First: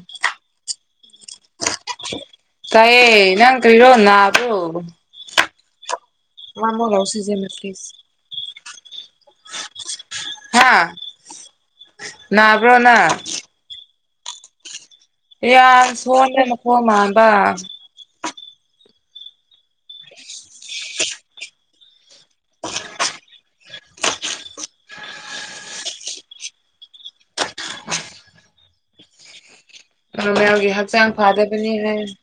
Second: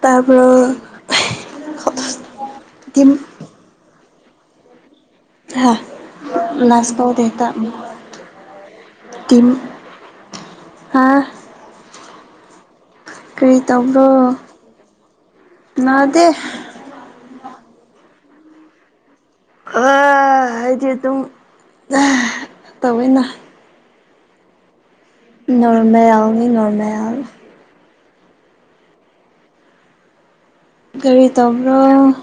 ꯇꯥꯕ꯭ꯔꯣ ꯇꯥꯏꯌꯦ ꯇꯤꯝ ꯅꯪ ꯀ꯭ꯔꯤꯔꯣ ꯅꯥꯕ꯭ꯔꯣ? ꯍꯥ ꯋꯥꯃꯣ ꯂꯥꯁ ꯄꯥꯎꯗꯤ ꯇꯥ ꯂꯧꯁꯤꯖꯦꯅ ꯄ꯭ꯂꯤꯁ ꯇꯤꯝ ꯍꯥ ꯅꯥꯕ꯭ꯔꯣ ꯅꯪ? ꯀ꯭ꯔꯤ ꯇꯧꯕ꯭ꯔꯣ? ꯌꯥ ꯅꯥꯗꯦ ꯁꯣꯟꯕꯩ ꯃꯈꯣꯟ ꯃꯥꯟꯕ ꯑꯥ ꯑꯩꯗꯤ ꯑꯗꯨꯝ ꯍꯥ ꯇꯧꯋꯤꯅ ꯅꯣꯔꯃꯦꯜꯅꯤ ꯅꯣꯔꯃꯦꯜ ꯅꯪꯒꯤ ꯍꯛꯆꯥꯛ ꯀꯔꯤ ꯐꯥꯗꯕꯅꯤ ꯇꯧꯕ꯭ꯔꯣ ꯍꯥꯏꯔꯁꯨ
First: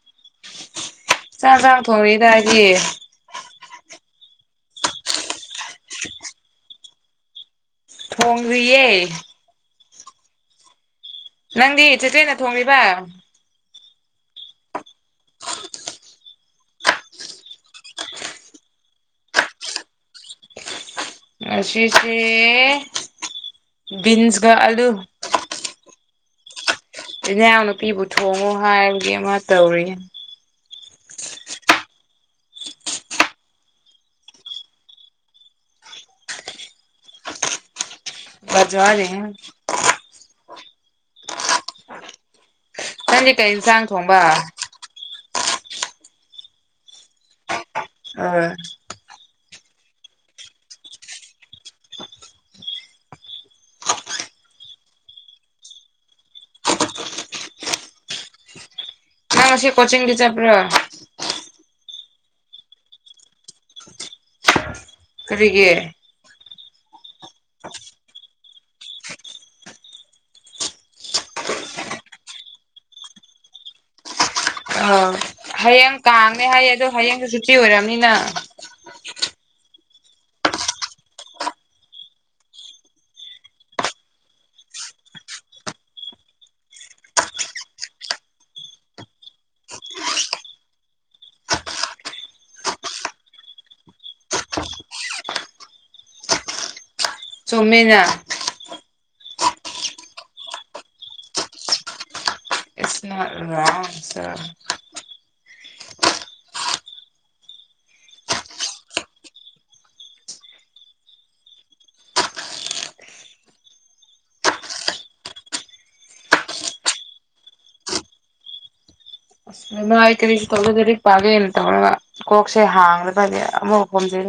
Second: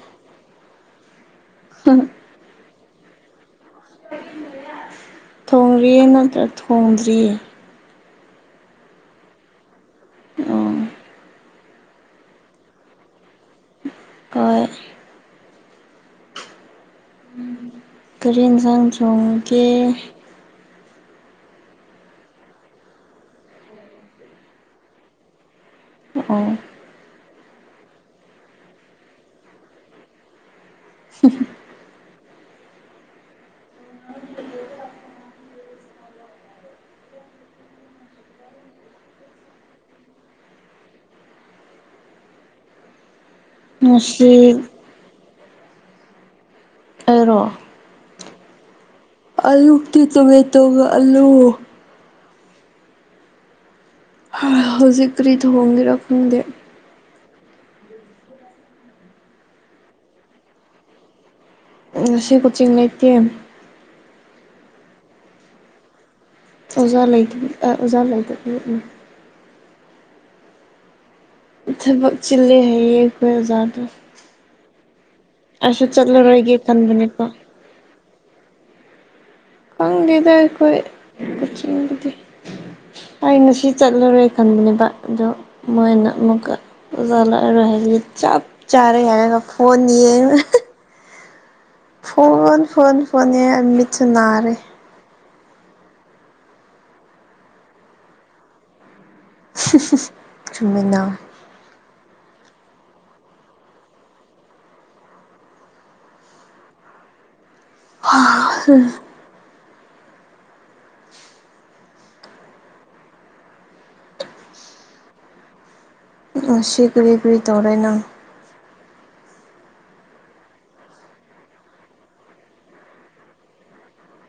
ꯆꯥꯛ ꯆꯥꯛ ꯊꯣꯡꯔꯤꯗ ꯑꯩꯗꯤ ꯊꯣꯡꯔꯤ ꯅꯠꯇ꯭ꯔ ꯊꯣꯡꯗ꯭ꯔꯤ ꯊꯣꯡꯗ꯭ꯔꯤꯌꯦ ꯑꯣ ꯅꯪꯗꯤ ꯆꯤꯆꯦꯅ ꯊꯣꯡꯂꯤꯕ ꯍꯣꯏ ꯀꯔꯤ ꯌꯦꯟꯁꯥꯡ ꯆꯣꯡꯒꯦ ꯉꯁꯤꯁꯦ ꯕꯤꯟꯁ ꯀ ꯑꯂꯨ ꯑꯣ ꯏꯅꯥꯎ ꯅꯨꯄꯤꯕꯨ ꯊꯣꯡꯉꯣ ꯍꯥꯏꯕꯒꯤ ꯑꯃ ꯇꯧꯔꯤꯌꯦ [inaudible] ꯕꯖꯥꯠ ꯍꯥꯏꯅꯦ ꯅꯪꯗꯤ ꯀꯩ ꯌꯦꯟꯁꯥꯡ ꯊꯣꯡꯕ ꯉꯁꯤ ꯑꯩꯔꯣ ꯑꯥ ꯑꯌꯨꯛꯇꯤ ꯇꯣꯃꯦ ꯇꯣꯒ ꯑꯥꯂꯨ ꯍꯥ ꯍꯧꯖꯤꯛ ꯀꯔꯤ ꯊꯣꯡꯒꯦꯔꯥ ꯈꯪꯗꯦ [inaudible] ꯅꯪ ꯉꯁꯤ ꯀꯣꯆꯤꯡꯗꯤ ꯆꯠꯄ꯭ꯔꯣ ꯉꯁꯤ ꯀꯣꯆꯤꯡ ꯂꯩꯇꯦ ꯀꯔꯤꯒꯤ ꯑꯣꯖꯥ ꯂꯩꯇꯕꯤ ꯑꯥ ꯑꯣꯖꯥ ꯂꯩꯇꯕꯤꯅꯤ ꯊꯕꯛ ꯆꯤꯜꯂꯦ ꯍꯥꯏꯌꯦ ꯑꯩꯈꯣꯏ ꯑꯣꯖꯥꯗꫭ ꯑ ꯍꯌꯦꯡ ꯀꯥꯡꯅꯦ ꯆꯠꯂꯔꯣꯏꯒꯦ ꯍꯥꯏꯌꯦ ꯑꯗꯣ ꯈꯟꯕꯅꯦꯀꯣ ꯍꯌꯦꯡꯁꯨ ꯁꯨꯇꯤ ꯑꯣꯏꯔꯝꯅꯤꯅ ꯈꯪꯗꯦꯗ ꯑꯩꯈꯣꯏ ꯀꯣꯆꯤꯡꯒꯤꯗꯤ ꯑꯩꯅ ꯁꯤ ꯆꯠꯂꯔꫭꯏ ꯈꯟꯕꯅꯦꯕ ꯑꯗꯣ ꯃꯣꯏꯅ ꯑꯃꯨꯛꯀ ꯑꯣꯖꯥ ꯂꯥꯛꯔꯔꯣꯏ ꯍꯥꯏꯕꯒꯤ ꯆꯞ ꯆꯥꯔꯦ ꯍꯥꯏꯔꯒ ꯐꯣꯟ ꯌꯦꯡꯔꯒ ꯐꯣꯟ ꯐꯣꯟ ꯐꯣꯟ ꯌꯦꯡꯔ ꯃꯤꯠꯁꯨ ꯅꯥꯔꯦ ꯆꯨꯝꯃꯤꯅꯥ ꯆꯨꯝꯃꯤꯅꯥ [unintelligible] ꯍꯥ ꯍꯨꯏ ꯉꯁꯤ ꯀꯔꯤ ꯀꯔꯤ ꯇꯧꯔꯦ ꯅꯪ ꯉꯥꯏ ꯀꯔꯤꯁꯨ ꯇꯧꯗꯦ ꯂꯥꯏꯔꯤꯛ ꯄꯥꯒꯦꯅ ꯇꯧꯔꯒ ꯀꯣꯛꯁꯦ ꯍꯥꯡꯗ꯭ꯔꯥꯒꯗꯤ ꯑꯃꯨꯛ ꯈꯣꯝꯖꯤꯟ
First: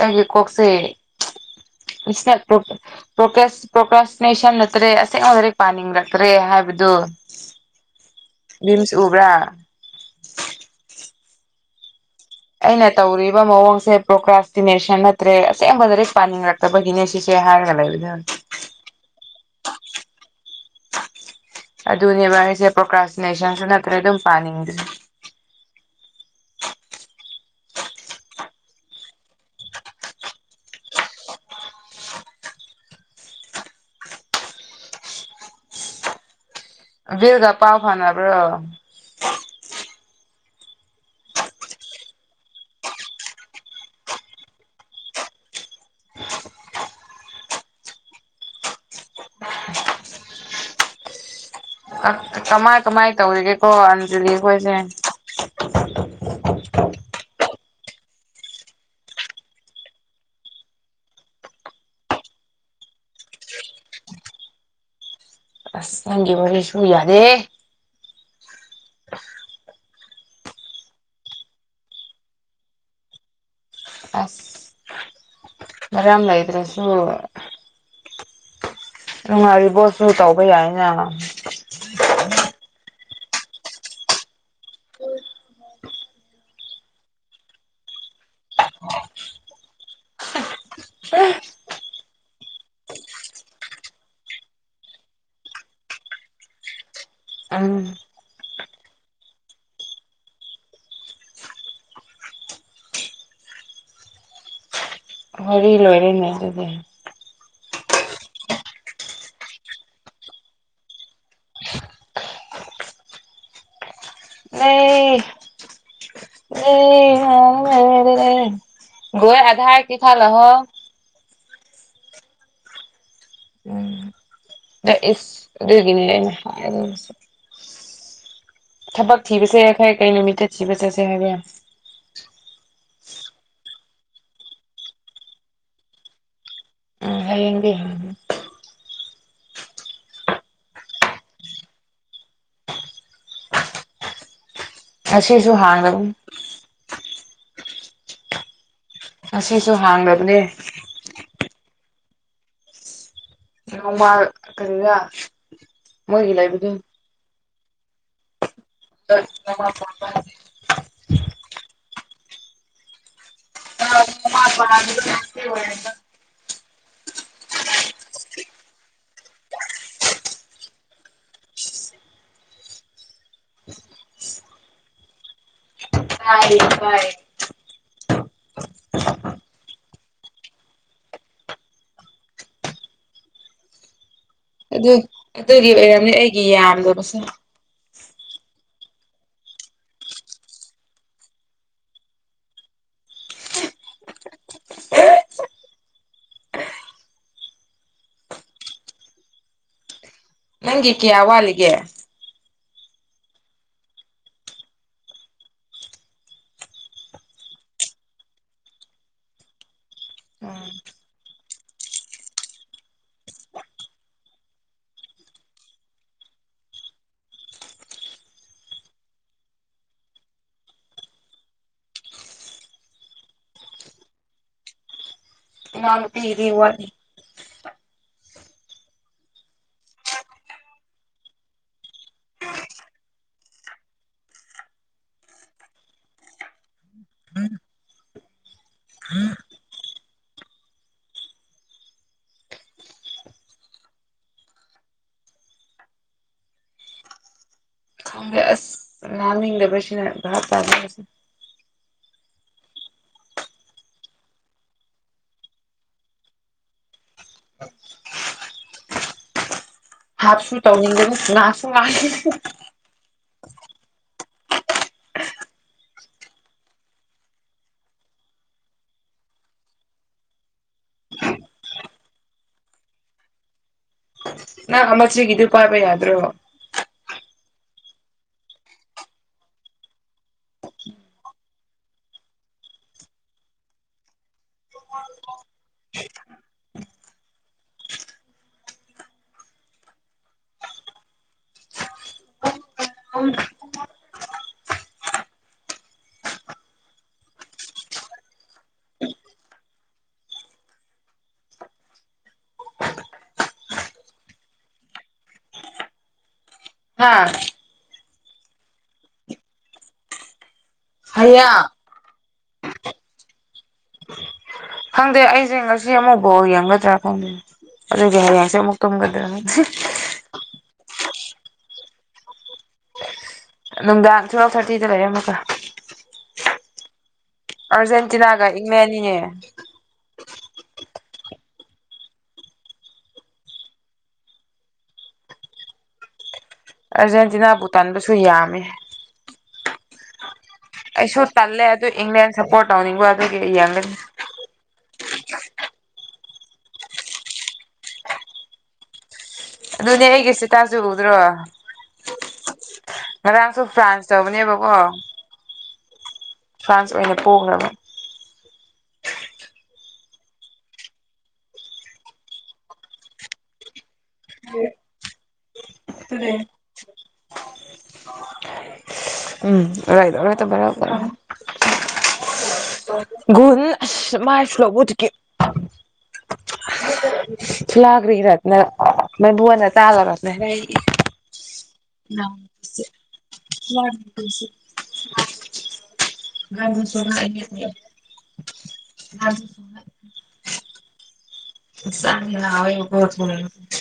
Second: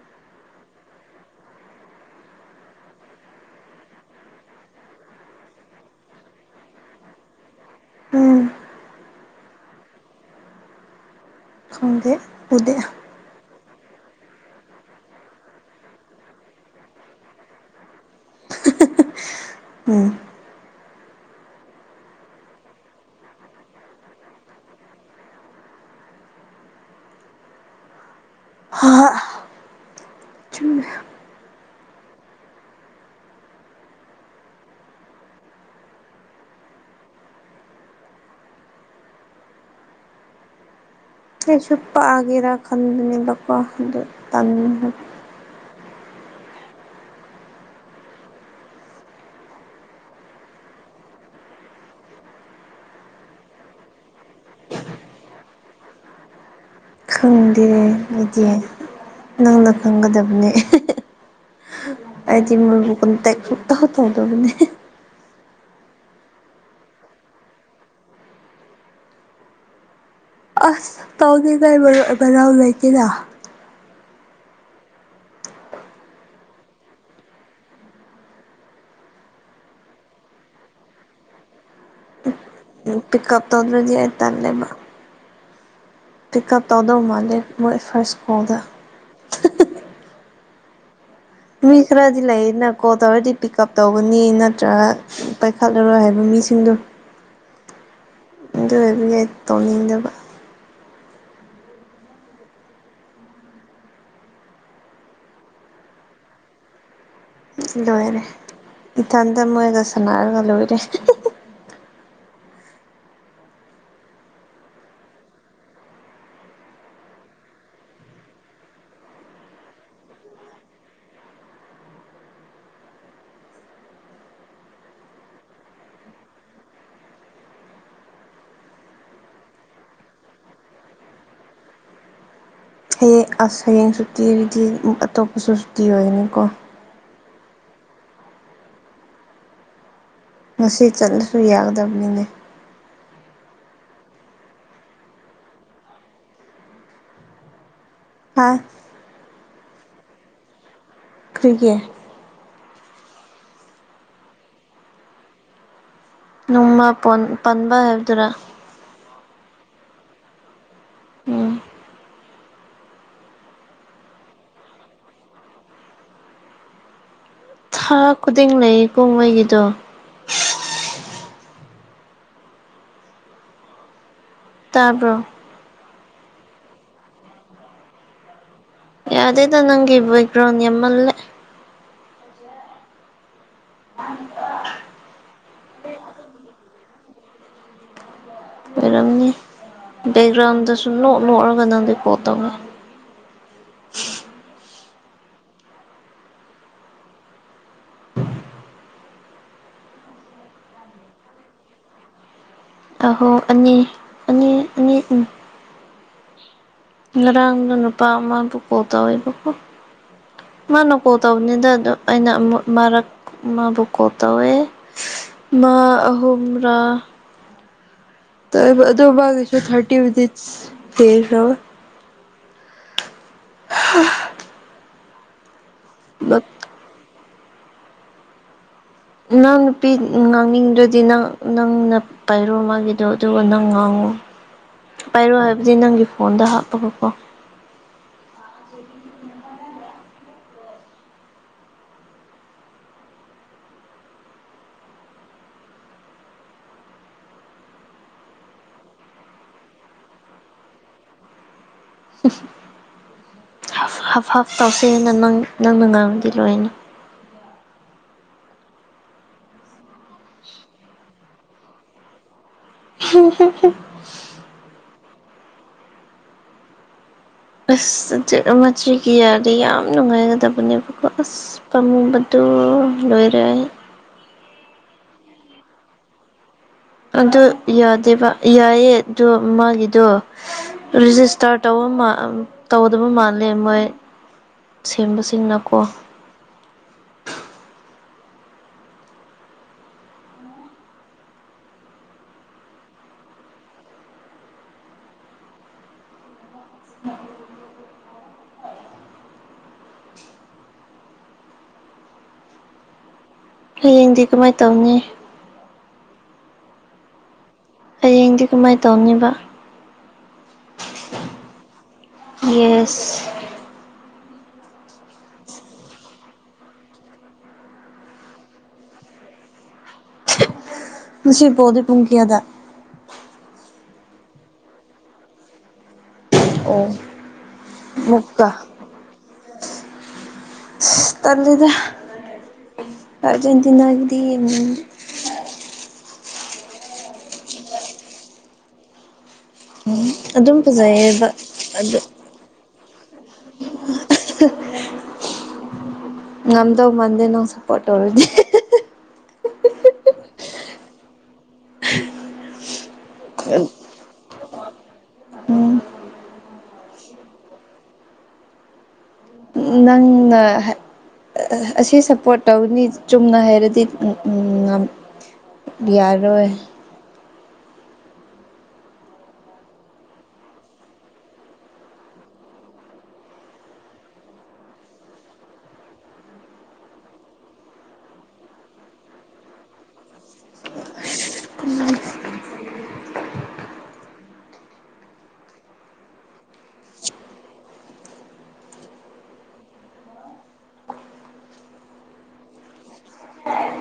ꯑꯩꯒꯤ ꯀꯣꯛꯁꯦ ꯗꯤꯁ꯭ꯇꯔꯕ ꯇ꯭ꯔꯣꯞꯄꯅꯤ ꯄ꯭ꯔꯣꯀꯦꯁ ꯄ꯭ꯔꯣꯀ꯭ꯔꯥꯁ꯭ꯇꯤꯅꯦꯁꯟ ꯅꯠꯇ꯭ꯔꯦ ꯑꯁꯦꯡꯕ ꯂꯥꯏꯔꯤꯛ ꯄꯥꯅꯤꯡꯔꯛꯇ꯭ꯔꯦ ꯍꯥꯏꯕꯗꯨ ꯎꯝ ꯚꯤꯝꯁ ꯎꯕ꯭ꯔꯥ ꯈꯪꯗꯦ ꯎꯗꯦ ꯑꯩꯅ ꯇꯧꯔꯤꯕ ꯃꯑꯣꯡꯁꯦ ꯄ꯭ꯔꯣꯀ꯭ꯔꯥꯁ꯭ꯇꯤꯅꯦꯁꯟ ꯅꯠꯇ꯭ꯔꯦ ꯑꯁꯦꯡꯕ ꯂꯥꯏꯔꯤꯛ ꯄꯥꯅꯤꯡꯔꯛꯇꯕꯒꯤꯅꯦ ꯁꯤꯁꯦ ꯍꯥꯏꯔꯒ ꯂꯩꯕꯗꯨ [inaudible] ꯑꯗꯨꯅꯦꯕ ꯑꯩꯁꯦ ꯄ꯭ꯔꯣꯀ꯭ꯔꯥꯁ꯭ꯇꯤꯅꯦꯁꯟꯁꯨ ꯅꯠꯇ꯭ꯔꯦ ꯑꯗꯨꯝ ꯄꯥꯅꯤꯡꯗꯦ ꯍ ꯍꯥ ꯆꯨꯅꯦ ꯕꯤꯜꯒꯥ ꯄꯥꯎ ꯐꯥꯎꯅꯕ꯭ꯔꯣ ꯑꯩꯁꯨ ꯄꯥꯒꯦꯔꯥ ꯈꯟꯕꯅꯦꯕꯀꯣ ꯗꯨ ꯇꯟꯕ ꯀꯃꯥꯏ ꯀꯃꯥꯏ ꯇꯧꯔꯤꯒꯦ ꯀꯣ ꯑꯟꯖꯂꯤ ꯈꯣꯏꯁꯦ ꯈꯪꯗꯦ ꯑꯩꯗꯤ ꯅꯪꯅ ꯈꯪꯒꯗꯕꯅꯦ ꯑꯩꯗꯤ ꯃꯣꯏꯕꯨ ꯀꯟꯇꯦꯛ ꯁꯨꯛꯇꯧ ꯇꯧꯗꯕꯅꯦ ꯑꯁ ꯅꯪꯒꯤ ꯋꯥꯔꯤ ꯁꯨ ꯌꯥꯗꯦꯍꯦ ꯑꯁ ꯇꯧꯗꯦꯗ ꯑꯩ ꯃꯔꯨꯞ ꯃꯅꯥꯎ ꯂꯩꯇꯦꯗ ꯑꯁ ꯃꯔꯝ ꯂꯩꯇ꯭ꯔꯁꯨ ꯅꯨꯡꯉꯥꯏꯔꯤꯕꯣ ꯁꯨ ꯇꯧꯕ ꯌꯥꯏꯅ ꯎꯝ ꯄꯤꯛꯀꯞ ꯇꯧꯗ꯭ꯔꯗꯤ ꯑꯩ ꯇꯜꯂꯦꯕ ꯄꯤꯛꯀꯞ ꯇꯧꯗꯧ ꯃꯥꯟꯗꯦ ꯃꯣꯏ ꯐꯥꯔꯁ ꯀꯣꯜꯗ ꯃꯤ ꯈꯔꯗꯤ ꯂꯩꯌꯦꯗꯅ ꯀꯣꯜ ꯇꯧꯔꯗꯤ ꯄꯤꯛꯀꯞ ꯇꯧꯒꯅꯤ ꯅꯠꯇ꯭ꯔꯒ ꯎꯝ ꯄꯥꯏꯈꯠꯂꯔꯣꯏ ꯍꯥꯏꯕ ꯃꯤꯁꯤꯡꯗꯨ [unintelligible] ꯑꯗꯨ ꯑꯣꯏꯕꯅꯦ ꯇꯧꯅꯤꯡꯗꯕ ꯋꯥꯔꯤ ꯂꯣꯏꯔꯦꯅꯦ ꯑꯗꯨꯗꯤ ꯂꯣꯏꯔꯦ ꯏꯊꯟꯇ ꯃꯣꯏꯒ ꯁꯥꯟꯅꯔꯒ ꯂꯣꯏꯔꯦ [unintelligible] ꯑꯩ ꯑꯦ [unintelligible] ꯒꯨꯏ ꯑꯥꯗꯔ [unintelligible] ꯂꯥꯍꯣ ꯎꯝ ꯗꯦꯠ ꯏꯁ ꯑꯗꯨꯒꯤꯅꯦ ꯑꯩꯅꯍꯥꯏꯗꯧꯔꯤꯁꯦ ꯊꯕꯛ ꯊꯤꯕꯁꯦ ꯑꯩꯈꯣꯏ ꯀꯩ ꯅꯨꯃꯤꯠꯇ ꯊꯤꯕ ꯆꯠꯁꯦ ꯍꯥꯏꯕꯔ? ꯑꯦ ꯑꯁ ꯍꯌꯦꯡ ꯁꯨꯇꯤ ꯑꯨꯢꯔꯗꯤ ꯎꯝ ꯑꯇꯣꯞꯄꯁꯨ ꯁꯨꯇꯤ ꯑꯣꯏꯒꯅꯤꯀꯣ? ꯎꯝ ꯍꯌꯦꯡꯗꯤ ꯍꯪ ꯉꯁꯤ ꯆꯠꯂꯁꯨ ꯌꯥꯒꯗꯕꯅꯤꯅꯦ ꯉꯁꯤꯁꯨ ꯍꯥꯡꯗꯒꯨꯝ ꯍꯥ ꯉꯁꯤꯁꯨ ꯍꯥꯡꯗꯕꯅꯦ ꯀ꯭ꯔꯤꯒꯦ? ꯅꯣꯡꯃꯜ ꯀꯔꯤꯔꯥ ꯃꯣꯏꯒꯤ ꯂꯩꯕꯗꯨ ꯅꯣꯡꯃꯥ ꯄꯣꯟ ꯄꯟꯕ ꯍꯥꯏꯕꯗꯨꯔꯥ? [unintelligible] ꯅꯣꯡꯃꯥ ꯄꯥꯟꯕ ꯍꯥꯏ ꯎꯝ ꯅꯥꯡꯃ ꯄꯟꯕ ꯉꯥꯁꯤ ꯑꯣꯏꯔꯦ [unintelligible] [unintelligible] ꯊꯥ ꯈꯨꯗꯤꯡ ꯂꯩꯌꯦꯀꯣ ꯃꯣꯏꯒꯤꯗꯣ? [inaudible] ꯇꯥꯕ꯭ꯔꯣ? [unintelligible] ꯄꯥꯏ ꯌꯥꯗꯦꯗ ꯅꯪꯒꯤ ꯕꯦꯛꯒ꯭ꯔꯥꯎꯟꯗ ꯌꯥꯝꯃꯜꯂꯦ ꯑꯗꯨ ꯑꯗꯨꯒꯤ ꯑꯣꯏꯔꯝꯅꯤ ꯑꯩꯒꯤ ꯌꯥꯝꯗꯕꯁꯦ ꯕꯦꯛꯒ꯭ꯔꯥꯎꯟꯗ ꯗꯁꯨ ꯅꯣꯛꯅꯣꯛꯔꯒ ꯅꯪꯗꯤ ꯀꯣꯜꯇꯧꯋꯦ ꯅꯪꯒꯤ ꯀꯤꯌꯥ ꯋꯠꯂꯤꯒꯦ? ꯑꯍꯣ ꯑꯅꯤ ꯑꯅꯤ ꯑꯅꯤ ꯎꯝ ꯉꯔꯥꯡꯗꯣ ꯅꯨꯄꯥ ꯑꯃꯕꯨ ꯀꯣꯜ ꯇꯧꯋꯦꯕꯀꯣ ꯃꯥꯅ ꯀꯣꯜ ꯇꯧꯕꯅꯦꯗ ꯑꯗꯨ ꯑꯩꯅ ꯑꯃꯨ ꯃꯥꯔꯛ ꯃꯕꯨꯀꯣꯜ ꯇꯧꯋꯦ ꯃꯥ ꯑꯍꯨꯝꯔꯥ ꯇꯧꯋꯦꯕ ꯑꯗꯣ ꯃꯒꯤꯁꯨ ꯊꯥꯔꯇꯤ ꯃꯤꯅꯤꯠꯁ ꯍꯦꯟꯈ꯭ꯔꯕ ꯍꯥ ꯏꯅꯥꯎ ꯅꯨꯄꯤꯒꯤꯗꯤ ꯋꯥꯠꯂꯤ ꯏꯅꯥꯎ ꯅꯨꯄꯤ ꯉꯥꯡꯅꯤꯡꯗ꯭ꯔꯗꯤ ꯅꯪ ꯅꯪꯅ ꯄꯥꯏꯔꯣ ꯃꯥꯒꯤꯗꯣ ꯑꯗꯨꯒ ꯅꯪ ꯉꯥꯡꯉꯣ ꯄꯥꯏꯔꯣ ꯍꯥꯏꯕꯗꯤ ꯅꯪꯒꯤ ꯐꯣꯟꯗ ꯍꯥꯞꯄꯒꯀꯣ ꯈꯪꯗꯦ ꯑꯁ ꯉꯥꯡꯅꯤꯡꯗꯕꯁꯤꯅ ꯕꯥꯍꯞꯇꯗꯦ ꯑꯩꯁꯨ [unintelligible] ꯍꯥꯞ ꯍꯥꯞ ꯍꯥꯞ ꯇꯧꯁꯦꯅ ꯅꯪ ꯅꯪꯅ ꯉꯥꯡꯉꯗꯤ ꯂꯣꯏꯅ ꯍꯥꯞꯁꯨ ꯇꯧꯅꯤꯡꯗꯕ ꯉꯥꯡꯁꯨ ꯉꯥꯡꯅꯤꯡ [unintelligible] ꯑꯁ [unintelligible] ꯌꯥꯔꯗꯤ ꯌꯥꯝ ꯅꯨꯡꯉꯥꯏꯒꯗꯕꯅꯦꯕꯀꯣ ꯑꯁ ꯑꯁ ꯄꯝꯃꯨꯕꯗꯣ ꯂꯣꯏꯔꯦ ꯑꯩ ꯅꯪ ꯑꯃ ꯆꯤꯒꯤꯗꯣ ꯄꯥꯏꯕ ꯌꯥꯗ꯭ꯔꯣ ꯑꯗꯨ ꯌꯥꯗꯦꯕ ꯌꯥꯏꯌꯦ ꯑꯗꯨ ꯃꯥꯒꯤꯗꯣ ꯔꯦꯖꯤꯁꯇꯔ ꯇꯧꯕꯃ ꯇꯧꯗꯕ ꯃꯥꯜꯂꯦ ꯃꯣꯏ ꯁꯦꯝꯕꯁꯤꯅꯀꯣ ꯍꯌꯦꯡꯗꯤ ꯀꯃꯥꯏꯅ ꯇꯧꯅꯤ ꯍꯥꯥ ꯍꯌꯦꯡꯗꯤ ꯀꯃꯥꯏꯅ ꯇꯧꯅꯤꯕ ꯍꯌꯥ ꯌꯦꯁ ꯈꯪꯗꯦ ꯑꯩꯁꯦ ꯉꯁꯤ ꯑꯃꯨꯛ ꯕꯣꯜ ꯌꯦꯡꯒꯗ꯭ꯔꯥ ꯈꯪꯗꯦꯅꯦ ꯑꯗꯨꯒꯤ ꯍꯌꯦꯡꯁꯦ ꯑꯃꯨꯛ ꯇꯨꯝꯒꯗ꯭ꯔꯥ ꯈꯪꯗꯦ ꯉꯁꯤ ꯕꯣꯜꯗꯤ ꯄꯨꯡ ꯀꯌꯥꯗ ꯅꯨꯡꯗꯥꯡ ꯊꯨꯋꯦꯜꯐ ꯊꯥꯔꯇꯤꯗ ꯂꯩꯔꯦ ꯑꯝꯃꯨꯀ ꯑꯣ ꯑꯔꯖꯦꯟꯇꯤꯅꯥꯒ ꯃꯨꯛꯀ ꯏꯟ꯭ꯂꯅꯤꯅꯦ ꯇꯜꯂꯤꯗ ꯑꯔꯖꯦꯟꯇꯤꯅꯥꯒꯤꯗꯤ ꯎꯝ ꯑꯥꯔꯖꯦꯟꯇꯤꯅꯥꯕꯨ ꯇꯥꯟꯕꯁꯨ ꯌꯥꯝꯃꯦ ꯎꯝ ꯑꯗꯨꯝ ꯑꯩꯁꯨ ꯐꯖꯩꯌꯦꯕ ꯇꯜꯂꯦ ꯑꯗꯨ ꯏꯪꯂꯦꯟ ꯁꯞꯄꯣꯔꯠ ꯇꯧꯅꯤꯡꯕ ꯑꯗꯨꯒꯤ ꯌꯦꯡꯒꯅꯤ [unintelligible] ꯉꯝꯗꯧ ꯃꯥꯟꯗꯦ ꯅꯪ ꯁꯞꯄꯣꯔꯠ ꯇꯧꯔꯗꯤ ꯑꯗꯨꯅꯦ ꯑꯩꯒꯤ ꯏꯁꯤꯇꯥꯁꯨ ꯎꯗ꯭ꯔꯣ ꯉꯔꯥꯡꯁꯨ ꯐ꯭ꯔꯥꯟꯁ ꯇꯧꯕꯅꯦꯕꯀꯣ ꯎꯝ ꯐ꯭ꯔꯥꯟꯁ ꯑꯣꯏꯅ ꯄꯣꯛꯈ꯭ꯔꯕ ꯅꯪꯅ ꯍ ꯑꯁꯤ ꯁꯞꯄꯣꯔꯠ ꯇꯧꯒꯅꯤ ꯆꯨꯝꯅ ꯍꯥꯏꯔꯗꯤ ꯎꯝ ꯉꯝ ꯌꯥꯔꯣꯏ ꯎꯝ [unintelligible] [unintelligible] [unintelligible] [unintelligible] [unintelligible] [unintelligible]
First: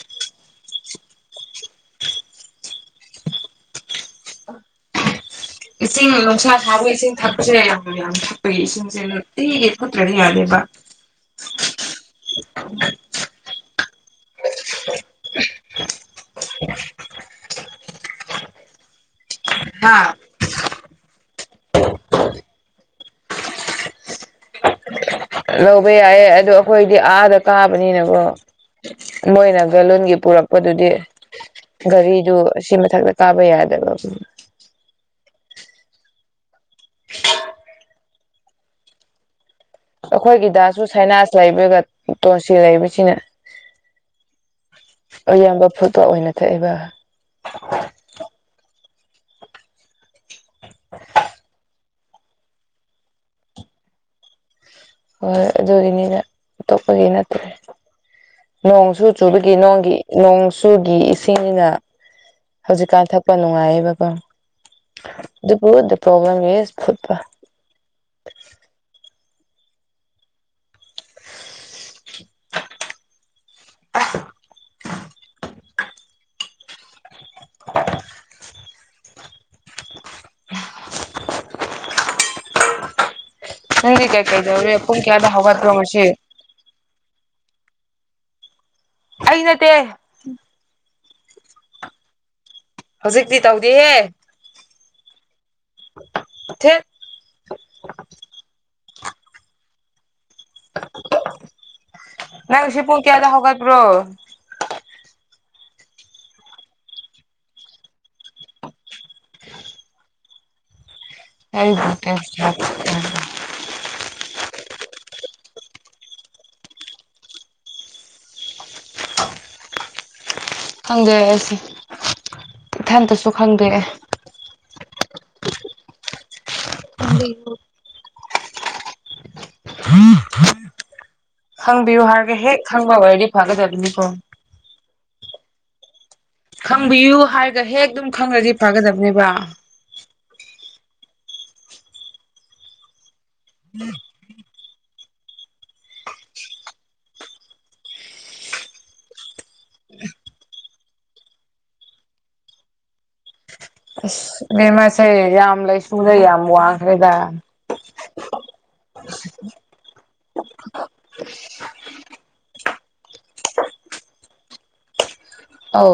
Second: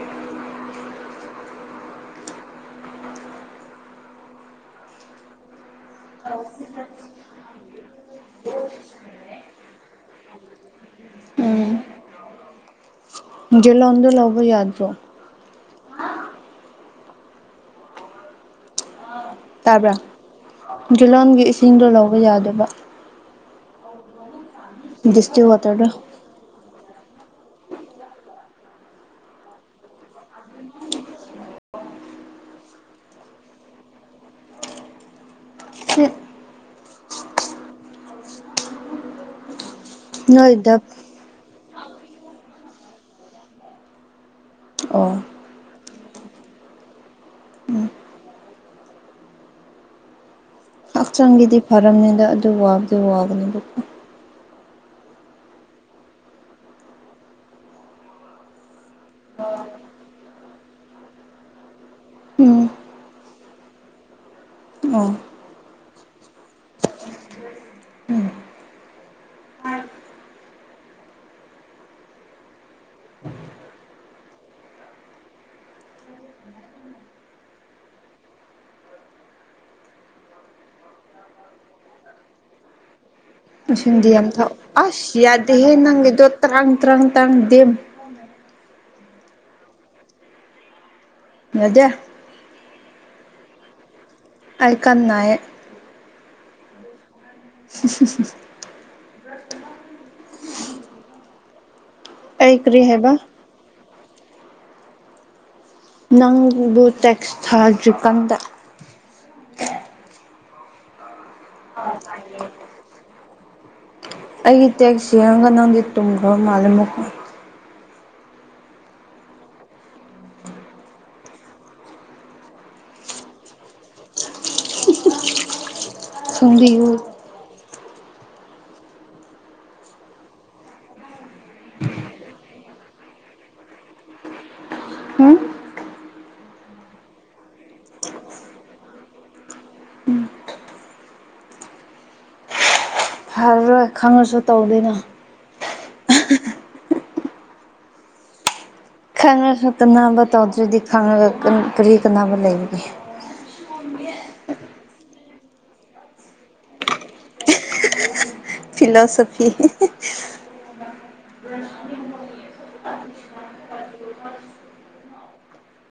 ꯏꯁꯤꯡ ꯅꯨꯡꯁꯥ ꯁꯥꯕꯒ ꯏꯁꯤꯡ ꯊꯛꯄꯁꯦ ꯌꯥꯝ ꯌꯥꯝ ꯊꯛꯄꯩ ꯏꯁꯤꯡꯁꯦ ꯅꯨꯡꯇꯤꯒꯤ ꯍꯨꯠꯇ꯭ꯔꯗꯤ ꯌꯥꯗ꯭ꯔꯦꯕ ꯎꯝ ꯖꯤ ꯂꯣꯟꯗꯨ ꯂꯧꯕ ꯌꯥꯗ꯭ꯔꯣ [inaudible] ꯇꯥꯕ꯭ꯔꯥ ꯍꯥ ꯖꯨꯂꯣꯟꯒꯤ ꯏꯁꯤꯡꯗꯣ ꯂꯧꯕ ꯌꯥꯗꯕ ꯗꯤꯁ ꯂꯧꯕ ꯌꯥꯏꯌꯦ ꯑꯗꯨ ꯑꯩꯈꯣꯏꯗꯤ ꯑꯥꯗ ꯀꯥꯕꯅꯤꯅꯀꯣ ꯃꯣꯏꯅ ꯕꯦꯂꯨꯟꯒꯤ ꯄꯨꯔꯛꯄꯗꯨꯗꯤ ꯒꯥꯔꯤꯗꯨ ꯑꯁꯤ ꯃꯊꯛꯇ ꯀꯥꯕ ꯌꯥꯗꯕ [inaudible] ꯑꯩꯈꯣꯏꯒꯤ ꯅꯣꯏꯗ ꯗꯥꯁꯨ ꯁꯥꯏꯅꯁ ꯂꯩꯕꯒ ꯇꯣꯜꯁꯤ ꯂꯩꯕꯁꯤꯅ ꯑꯣ ꯑꯌꯥꯝꯕ ꯐꯨꯠꯄ ꯑꯣꯏꯅ ꯊꯛꯑꯦꯕ [inaudible] ꯍꯛꯆꯥꯡꯒꯤꯗꯤ ꯐꯔꯝꯅꯤꯗ ꯑꯗꯨ ꯋꯥꯕꯗꯤ ꯋꯥꯕꯅꯤꯕꯀꯣ ꯍꯣꯏ ꯍꯣꯏ ꯑꯗꯨꯒꯤꯅꯤꯅ ꯑꯇꯣꯞꯄꯒꯤ ꯅꯠꯇꯦ ꯅꯣꯡꯁꯨ ꯆꯨꯕꯒꯤ ꯅꯣꯡꯒꯤ ꯅꯣꯡ ꯆꯨꯕꯒꯤ ꯏꯁꯤꯡꯅꯤꯅ ꯎꯝ ꯍꯧꯖꯤꯛꯀꯥꯟ ꯊꯛꯄ ꯅꯨꯡꯉꯥꯏꯌꯦꯕꯀꯣ ꯑꯣ ꯑꯗꯨꯕꯨ ꯗꯥ ꯄ꯭ꯔꯣꯕ꯭ꯂꯦꯝ ꯏꯁ ꯐꯨꯠꯄ [inaudible] ꯅꯪꯗꯤ ꯏꯁꯤꯡꯗꯤ ꯀꯩ ꯌꯥꯝ ꯊꯛꯎ ꯀꯩꯗꯧꯔꯦ ꯄꯨꯡ ꯑꯁ ꯀꯌꯥꯗ ꯌꯥꯗꯦꯍꯦ ꯍꯧꯒꯠꯄ꯭ꯔꯣ ꯉꯁꯤ ꯅꯪꯒꯤꯗꯣ ꯇ꯭ꯔꯡ ꯇ꯭ꯔꯡ ꯇ꯭ꯔꯡ ꯗꯦꯝ [inaudible] ꯑꯩ ꯅꯠꯇꯦ ꯌꯥꯗꯦ ꯍꯧꯖꯤꯛꯇꯤ ꯇꯧꯗꯤꯌꯦ ꯑꯩ ꯀꯟ ꯅꯥꯏꯌꯦ ꯊꯦꯠ [inaudible] ꯑꯩ ꯅꯪ ꯉꯁꯤ ꯀꯔꯤ ꯄꯨꯡ ꯍꯥꯏꯕ ꯀꯌꯥꯗ ꯍꯧꯒꯠꯄ꯭ꯔꯣ ꯅꯪꯕꯨ ꯇꯦꯛꯁ ꯊꯥꯗ꯭ꯔꯤꯀꯥꯟꯗ [inaudible] ꯑꯩꯒꯤ ꯇꯦꯛꯁꯤ ꯌꯦꯡꯉꯒ ꯅꯪꯗꯤ ꯇꯨꯝꯈ꯭ꯔꯕ ꯃꯥꯜꯂꯦ ꯑꯃꯨꯛꯀ ꯈꯪꯗꯦ ꯑꯩꯁꯤ ꯏꯊꯟꯇꯁꯨ ꯈꯪꯗꯦꯑꯦ ꯐꯝꯕꯤꯌꯨ [inaudible] [inaudible] ꯈꯪꯕꯤꯌꯨ ꯍꯥꯏꯔꯒꯦ ꯍꯦꯛ ꯈꯪꯕ ꯑꯣꯏꯔꯗꯤ ꯐꯒꯗꯕꯅꯤꯀꯣ ꯍꯨꯝ ꯈꯪꯕꯤꯌꯨ ꯍꯥꯏꯔꯒ ꯍꯦꯛ ꯑꯗꯨꯝ ꯈꯪꯔꯗꯤ ꯐꯥꯒꯗꯕꯅꯦꯕ ꯈꯔ ꯈꯪꯉꯁꯨ ꯇꯧꯗꯦꯅ ꯈꯪꯉꯁꯨ ꯀꯥꯟꯅꯕ ꯇꯧꯗ꯭ꯔꯗꯤ ꯈꯪꯉꯒ ꯀꯔꯤ ꯀꯥꯟꯅꯕ ꯂꯩꯕꯒꯦ ꯃꯤ ꯑꯃꯁꯦ ꯌꯥꯝ ꯂꯩꯁꯨꯗ ꯌꯥꯝ ꯋꯥꯡꯈ꯭ꯔꯦꯗ ꯐꯤꯂꯣꯁꯣꯐꯤ ꯍꯦꯍꯦ ꯑꯧ